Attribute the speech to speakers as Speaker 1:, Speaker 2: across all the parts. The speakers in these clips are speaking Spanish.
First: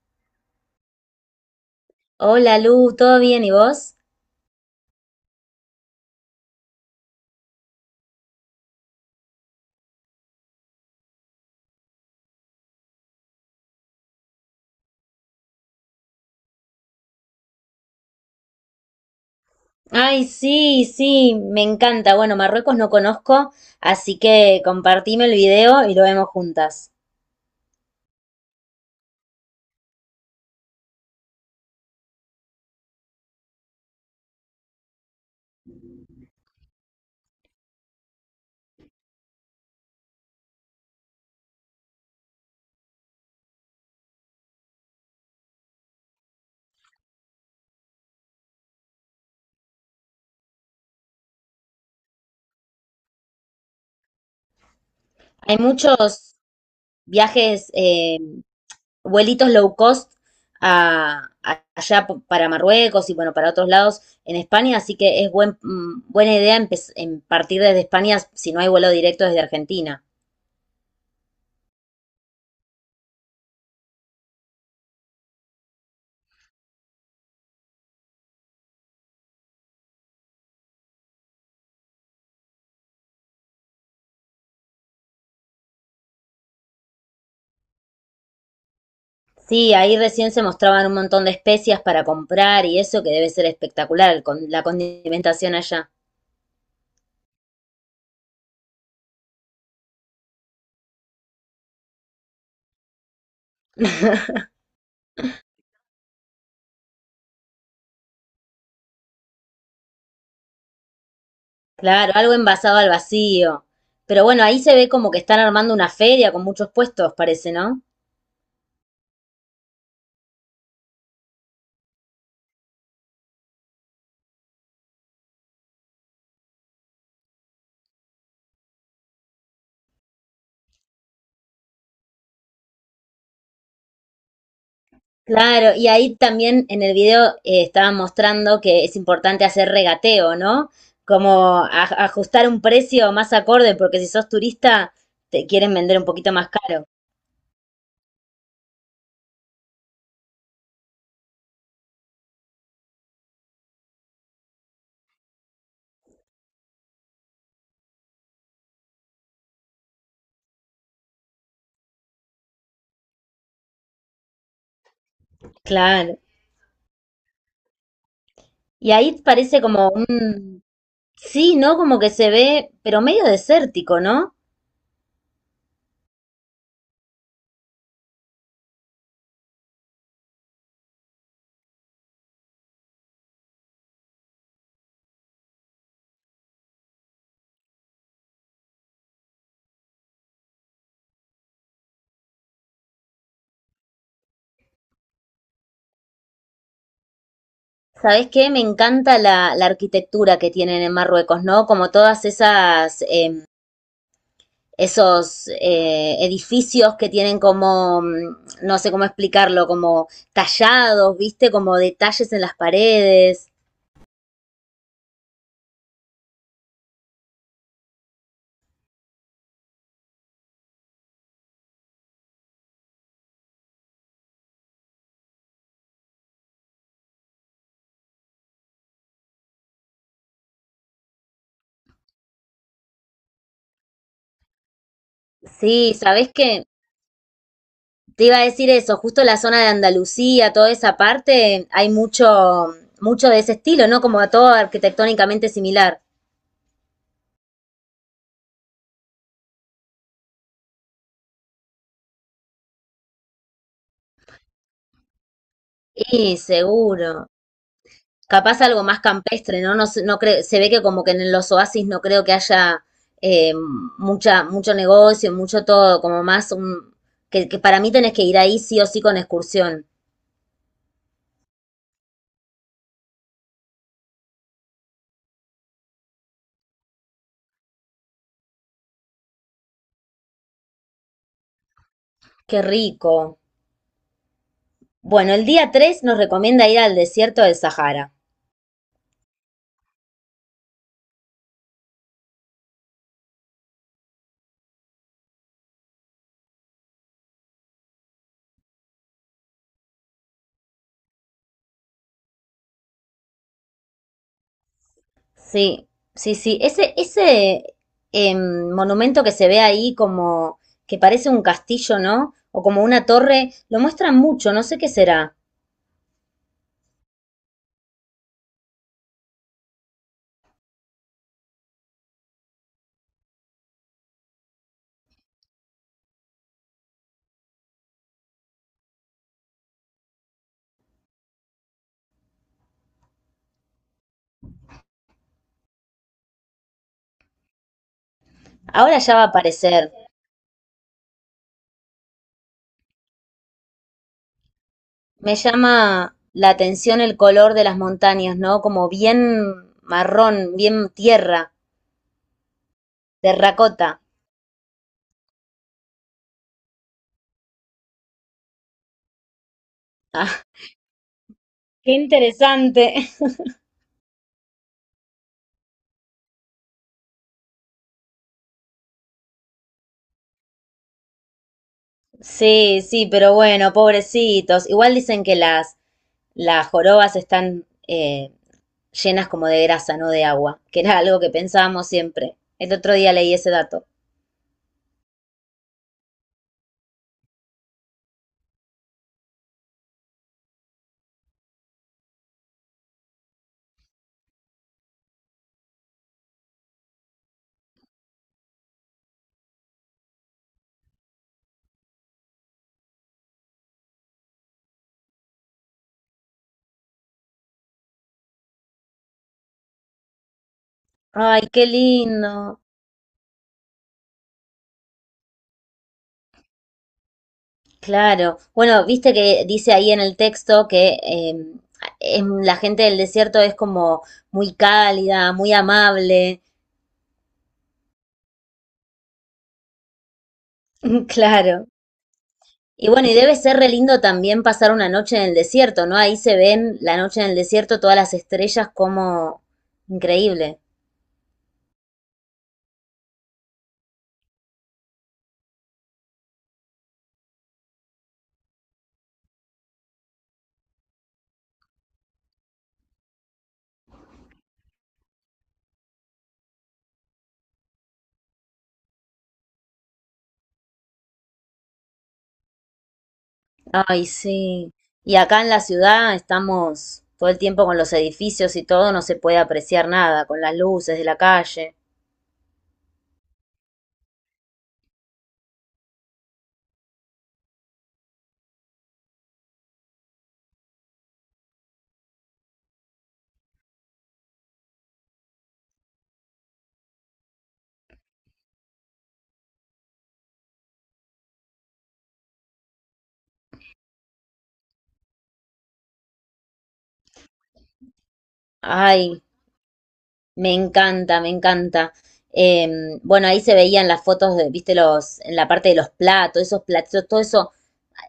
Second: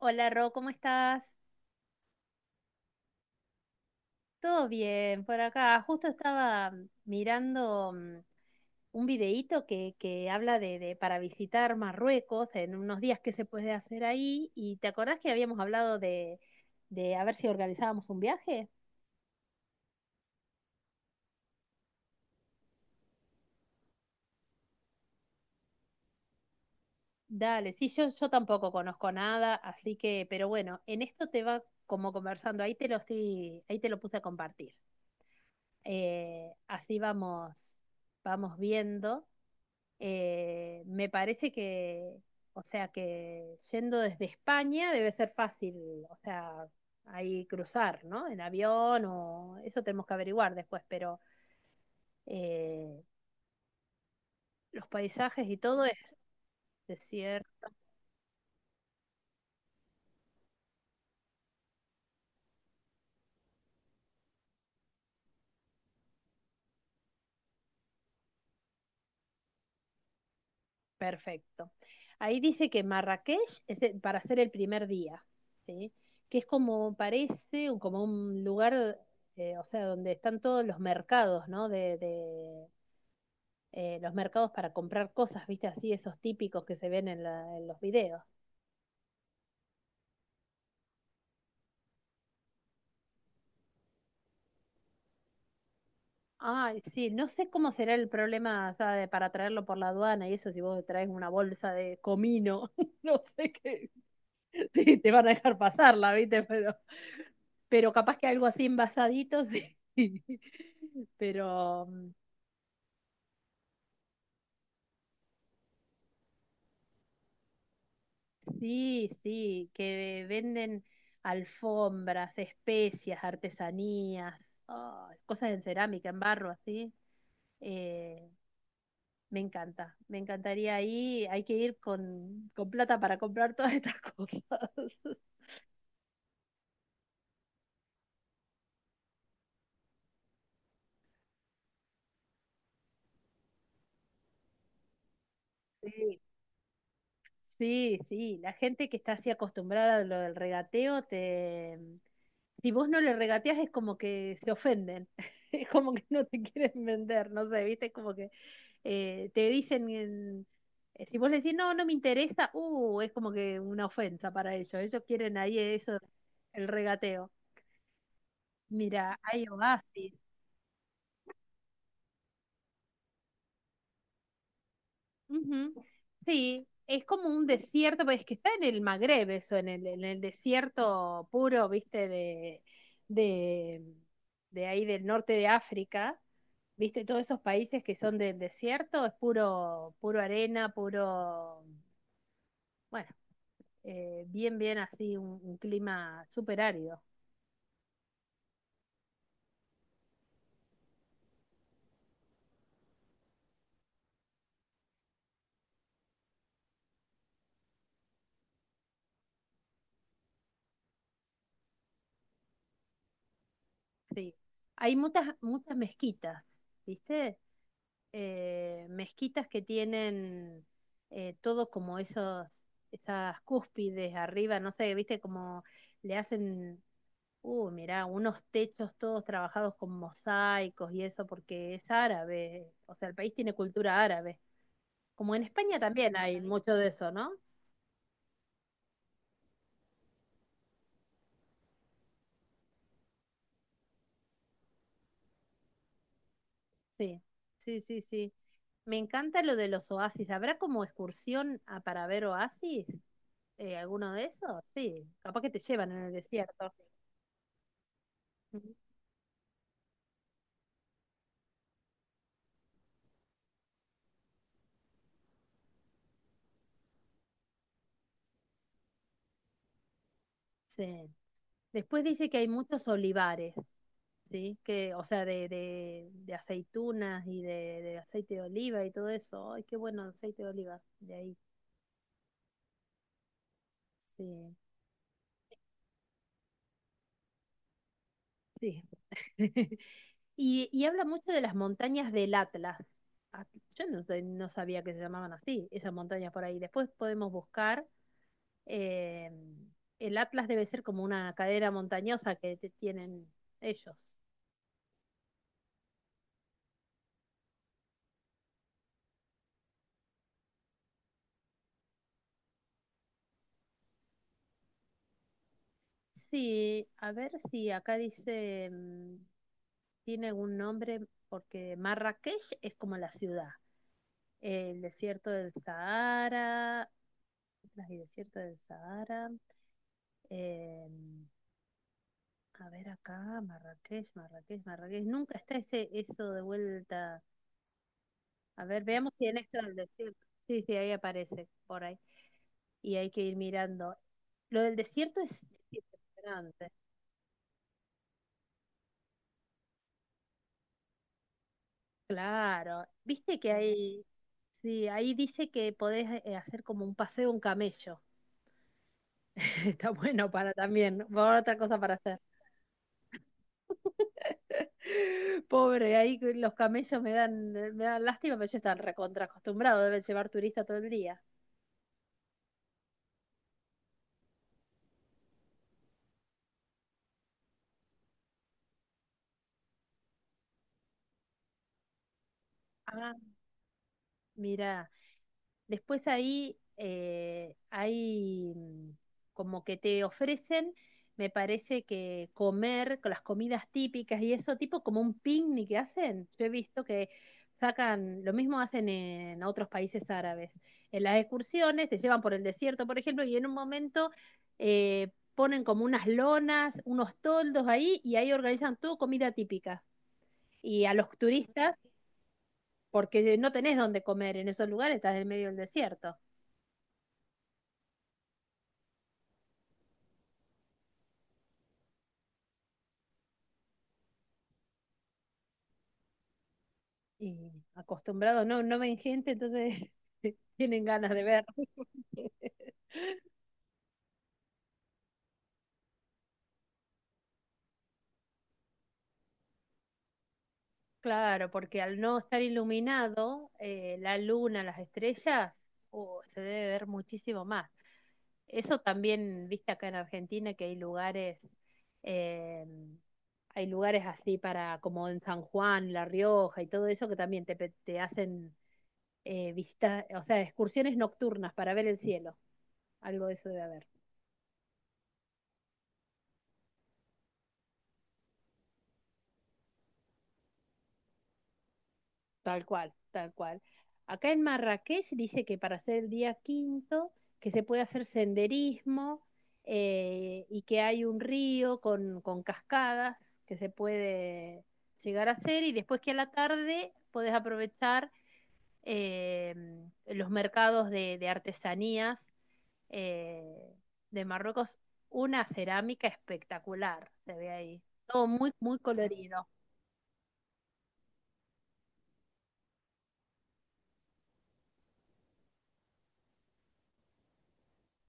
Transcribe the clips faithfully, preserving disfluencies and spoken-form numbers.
Speaker 1: Hola Ro, ¿cómo estás?
Speaker 2: Hola Lu, ¿todo bien y vos?
Speaker 1: Todo bien por acá. Justo estaba mm, mirando mm, un videíto que, que habla de, de para visitar Marruecos en unos días qué se puede hacer ahí. ¿Y te acordás que habíamos hablado de, de a ver si organizábamos un viaje?
Speaker 2: Ay, sí, sí, me encanta. Bueno, Marruecos no conozco, así que compartime el video y lo vemos juntas.
Speaker 1: Dale, sí, yo, yo tampoco conozco nada, así que, pero bueno, en esto te va como conversando, ahí te lo estoy, ahí te lo puse a compartir. Eh, así vamos, vamos viendo. Eh, me parece que, o sea, que yendo desde España debe ser fácil, o sea, ahí cruzar, ¿no? En avión o eso tenemos que averiguar después, pero eh, los paisajes y
Speaker 2: Hay
Speaker 1: todo es
Speaker 2: muchos
Speaker 1: desierto.
Speaker 2: viajes, eh, vuelitos low cost a, a- allá p- para Marruecos y bueno, para otros lados en España, así que es buen, mm, buena idea empe- em, partir desde España si no hay vuelo directo desde Argentina.
Speaker 1: Perfecto. Ahí dice que Marrakech es el- para hacer el primer día, ¿sí? Que es como parece, un- como un lugar, eh, o sea, donde están todos los mercados, ¿no? De, de, eh, los mercados para comprar cosas, ¿viste? Así esos típicos que se ven en, la- en los videos.
Speaker 2: Sí, ahí recién se mostraban un montón de especias para comprar y eso que debe ser espectacular con la condimentación allá.
Speaker 1: Ay, sí, no sé cómo será el problema, o sea, de- para traerlo por la aduana y eso, si vos traes una bolsa de comino, no sé qué, sí, te van a dejar pasarla, ¿viste? Pero, pero capaz que algo así envasadito, sí. Pero mm,
Speaker 2: Claro, algo envasado al vacío. Pero bueno, ahí se ve como que están armando una feria con muchos puestos, parece, ¿no?
Speaker 1: sí, sí, que venden alfombras, especias, artesanías, ay, cosas en cerámica, en barro, así. Eh, Me encanta, me encantaría ir, hay que ir con, con plata para comprar todas estas cosas.
Speaker 2: Claro, y ahí también en el video eh, estaban mostrando que es importante hacer regateo, ¿no? Como a- ajustar un precio más acorde, porque si sos turista te quieren vender un
Speaker 1: Sí,
Speaker 2: poquito más caro.
Speaker 1: sí, sí, la gente que está así acostumbrada a lo del regateo, te... si vos no le regateas es como que se ofenden, es como que no te quieren vender, no sé, viste, es como que eh, te dicen, en- eh, si vos le decís, no, no me interesa, uh, es como que una ofensa para ellos, ellos quieren ahí eso,
Speaker 2: Claro.
Speaker 1: el regateo.
Speaker 2: Y
Speaker 1: Mira,
Speaker 2: ahí
Speaker 1: hay
Speaker 2: parece como
Speaker 1: oasis.
Speaker 2: un... Sí, ¿no? Como que se ve, pero medio desértico, ¿no?
Speaker 1: Ujú. Sí, es como un desierto, pues, es que está en el Magreb eso, en el, en el desierto puro, viste, de, de, de ahí del norte de África, viste, todos esos países que son del desierto, es puro, puro arena, puro, bueno, eh, bien, bien así, un, un clima súper árido,
Speaker 2: ¿Sabés qué? Me encanta la, la arquitectura que tienen en Marruecos, ¿no? Como todas esas, eh, esos eh, edificios que tienen como, mm, no sé cómo explicarlo, como tallados, viste, como detalles en las paredes.
Speaker 1: sí. Hay muchas, muchas mezquitas, viste, eh, mezquitas que tienen eh, todo como esos, esas cúspides arriba, no sé, viste, como le hacen, uh, mirá, unos techos todos trabajados con mosaicos y eso, porque es árabe, o sea, el país tiene cultura árabe. Como en España
Speaker 2: Sí,
Speaker 1: también
Speaker 2: ¿sabés
Speaker 1: hay
Speaker 2: qué?
Speaker 1: mucho de eso, ¿no?
Speaker 2: Te iba a decir eso, justo la zona de Andalucía, toda esa parte, hay mucho, mucho de ese estilo, ¿no? Como a todo arquitectónicamente similar.
Speaker 1: Sí, sí, sí, sí. Me encanta lo de los oasis. ¿Habrá como excursión a, para ver oasis? Eh, ¿alguno de esos? Sí, capaz que te llevan en el
Speaker 2: Y
Speaker 1: desierto.
Speaker 2: seguro. Capaz algo más campestre, ¿no? No, no creo, se ve que como que en los oasis no creo que haya eh, mucha, mucho negocio, mucho todo, como más un, que, que para mí tenés que ir ahí sí o sí con excursión.
Speaker 1: Sí. Después dice que hay muchos olivares, ¿sí? Que, o sea, de, de, de aceitunas y de, de aceite de oliva y todo eso. Ay, qué bueno el aceite de oliva, de ahí.
Speaker 2: Qué rico.
Speaker 1: Sí,
Speaker 2: Bueno, el día tres nos recomienda ir al desierto del Sahara.
Speaker 1: sí. Y, y habla mucho de las montañas del Atlas. Ah, yo no, te- no sabía que se llamaban así, esas montañas por ahí. Después podemos buscar. eh, el Atlas debe ser como una cadera montañosa que te- tienen ellos.
Speaker 2: Sí, sí, sí. Ese, ese em, monumento que se ve ahí como que parece un castillo, ¿no? O como una torre, lo muestran mucho, no sé qué será.
Speaker 1: Sí, a ver si acá dice, mm, tiene algún nombre, porque Marrakech es como la ciudad, el desierto del Sahara, las y desierto del Sahara. eh, a ver acá, Marrakech, Marrakech, Marrakech. Nunca está ese eso de vuelta. A ver,
Speaker 2: Ahora
Speaker 1: veamos
Speaker 2: ya va
Speaker 1: si
Speaker 2: a
Speaker 1: en esto del
Speaker 2: aparecer.
Speaker 1: desierto. Sí, sí, ahí aparece por ahí. Y hay que ir mirando. Lo del desierto
Speaker 2: Me
Speaker 1: es
Speaker 2: llama la
Speaker 1: impresionante.
Speaker 2: atención el color de las montañas, ¿no? Como bien marrón, bien tierra,
Speaker 1: Claro, viste que Ujú.
Speaker 2: terracota.
Speaker 1: Hay, sí, ahí dice que podés eh, hacer como un paseo, en camello. Está bueno
Speaker 2: Ah,
Speaker 1: para también, por otra cosa
Speaker 2: qué
Speaker 1: para hacer.
Speaker 2: interesante.
Speaker 1: Pobre, ahí que los camellos me dan, me dan lástima, pero yo están recontra acostumbrado, deben llevar turista todo el día.
Speaker 2: Sí, sí, pero bueno, pobrecitos. Igual dicen que las, las jorobas están eh, llenas como de grasa, no de agua, que era algo que pensábamos siempre. El otro día
Speaker 1: Ah,
Speaker 2: leí ese dato.
Speaker 1: mirá. Después ahí eh, hay mm, como que te ofrecen, me parece que comer con las comidas típicas y eso, tipo como un picnic que hacen. Yo he visto que sacan, lo mismo hacen en otros países árabes. En las excursiones te llevan por el desierto, por ejemplo, y en un momento eh, ponen como unas lonas, unos toldos ahí y ahí organizan todo comida típica. Y a los
Speaker 2: Ay, qué
Speaker 1: turistas,
Speaker 2: lindo.
Speaker 1: porque no tenés dónde comer en esos lugares, estás en medio del desierto.
Speaker 2: Claro. Bueno, viste que dice ahí en el texto que eh, em, la gente del desierto es como muy cálida, muy amable.
Speaker 1: Y acostumbrados, no, no ven gente, entonces tienen ganas de ver.
Speaker 2: Claro. Y bueno, y debe ser re lindo también pasar una noche en el desierto, ¿no? Ahí se ven la noche en el desierto, todas las estrellas como increíble.
Speaker 1: Claro, porque al no estar iluminado, eh, la luna, las estrellas, oh, se debe ver muchísimo más. Eso también, viste acá en Argentina, que hay lugares, eh, hay lugares así para, como en San Juan, La Rioja y todo eso, que también te, pe- te hacen eh, visitas, o sea, excursiones nocturnas para ver el cielo. Algo de eso debe haber.
Speaker 2: Ay, sí. Y acá en la ciudad estamos todo el tiempo con los edificios y todo, no se puede apreciar nada, con las luces de la calle.
Speaker 1: Tal cual, tal cual. Acá en Marrakech dice que para hacer el día quinto, que se puede hacer senderismo eh, y que hay un río con, con cascadas que se puede llegar a hacer y después que a la tarde podés aprovechar eh, los mercados de, de artesanías eh, de Marruecos. Una cerámica espectacular, se ve ahí. Todo muy, muy
Speaker 2: Ay,
Speaker 1: colorido.
Speaker 2: me encanta, me encanta. Eh, bueno, ahí se veían las fotos de, viste, los, en la parte de los platos, esos platos, todo eso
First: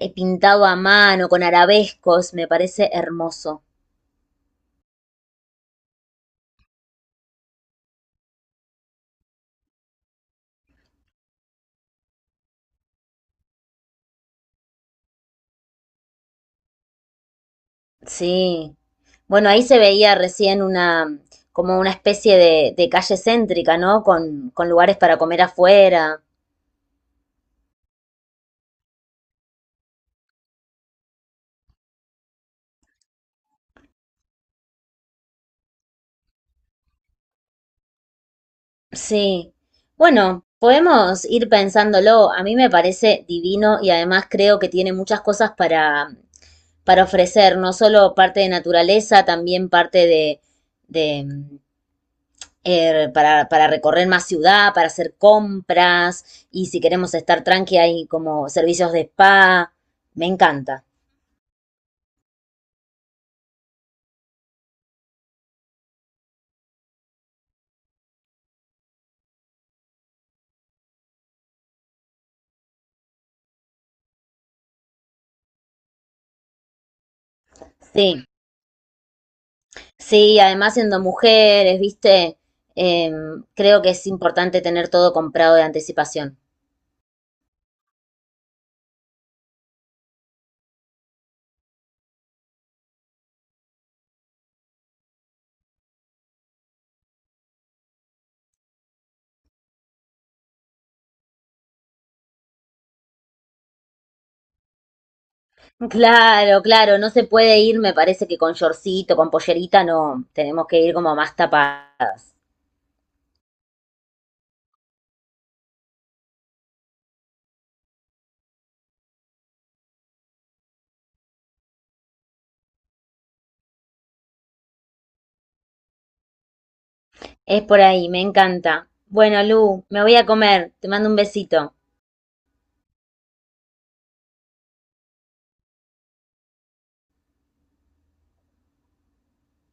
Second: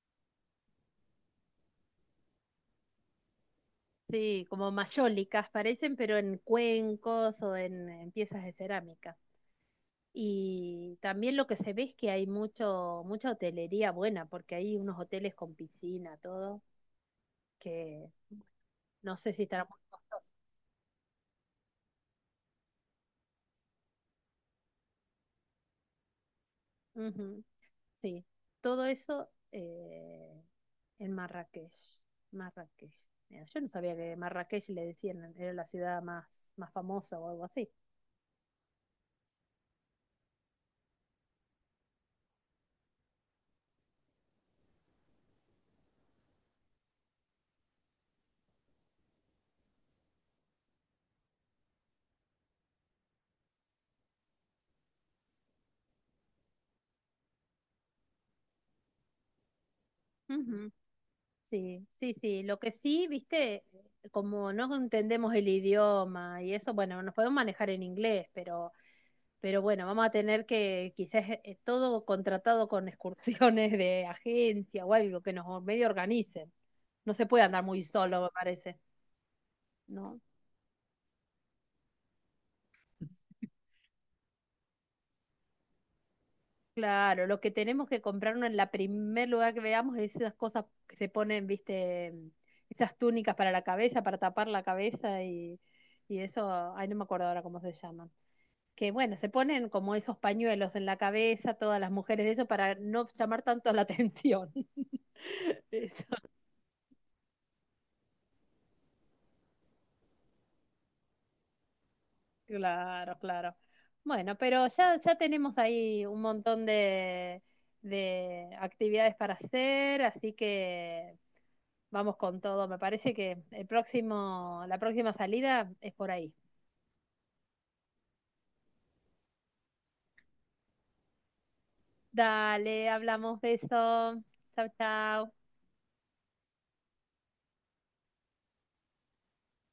Speaker 2: eh, pintado a mano, con arabescos, me parece hermoso.
Speaker 1: Sí, como mayólicas parecen, pero en cuencos o en, en piezas de cerámica. Y también lo que se ve es que hay mucho, mucha hotelería buena, porque hay unos hoteles con piscina, todo, que
Speaker 2: Sí.
Speaker 1: no sé si
Speaker 2: Bueno, ahí
Speaker 1: estará
Speaker 2: se
Speaker 1: muy
Speaker 2: veía
Speaker 1: costoso.
Speaker 2: recién una, como una especie de, de calle céntrica, ¿no? Con, con lugares para comer afuera.
Speaker 1: Ujú, sí, todo eso eh, en Marrakech. Marrakech. Mira, yo no sabía que Marrakech le decían, era la ciudad más, más famosa o algo así.
Speaker 2: Sí. Bueno, podemos ir pensándolo. A mí me parece divino y además creo que tiene muchas cosas para, para ofrecer no solo parte de naturaleza, también parte de, de eh, para, para recorrer más ciudad, para hacer compras y si queremos estar tranqui hay como servicios de spa. Me encanta.
Speaker 1: Sí, sí, sí. Lo que sí, viste, como no entendemos el idioma y eso, bueno, nos podemos manejar en inglés, pero, pero bueno, vamos a tener que quizás eh, eh, todo contratado con excursiones de agencia o algo que nos medio organicen. No se puede andar muy solo,
Speaker 2: Sí,
Speaker 1: me parece, ¿no?
Speaker 2: sí, además siendo mujeres, viste, Eh, creo que es importante tener todo comprado de anticipación.
Speaker 1: Claro, lo que tenemos que comprarnos en la primer lugar que veamos es esas cosas que se ponen, viste, esas túnicas para la cabeza, para tapar la cabeza y, y eso, ay, no me acuerdo ahora cómo se llaman. Que bueno, se ponen como esos pañuelos en la cabeza, todas las mujeres, eso para no llamar tanto la atención. Eso.
Speaker 2: Claro, claro, no se puede ir, me parece que con shortcito, con pollerita, no, tenemos que ir como más tapadas.
Speaker 1: Claro, claro. Bueno, pero ya, ya tenemos ahí un montón de, de actividades para hacer, así que vamos con todo. Me parece que el próximo, la próxima salida es por ahí.
Speaker 2: Es por ahí. Me encanta. Bueno, Lu, me voy a comer. Te mando un besito.
Speaker 1: Dale, hablamos, beso. Chau, chau.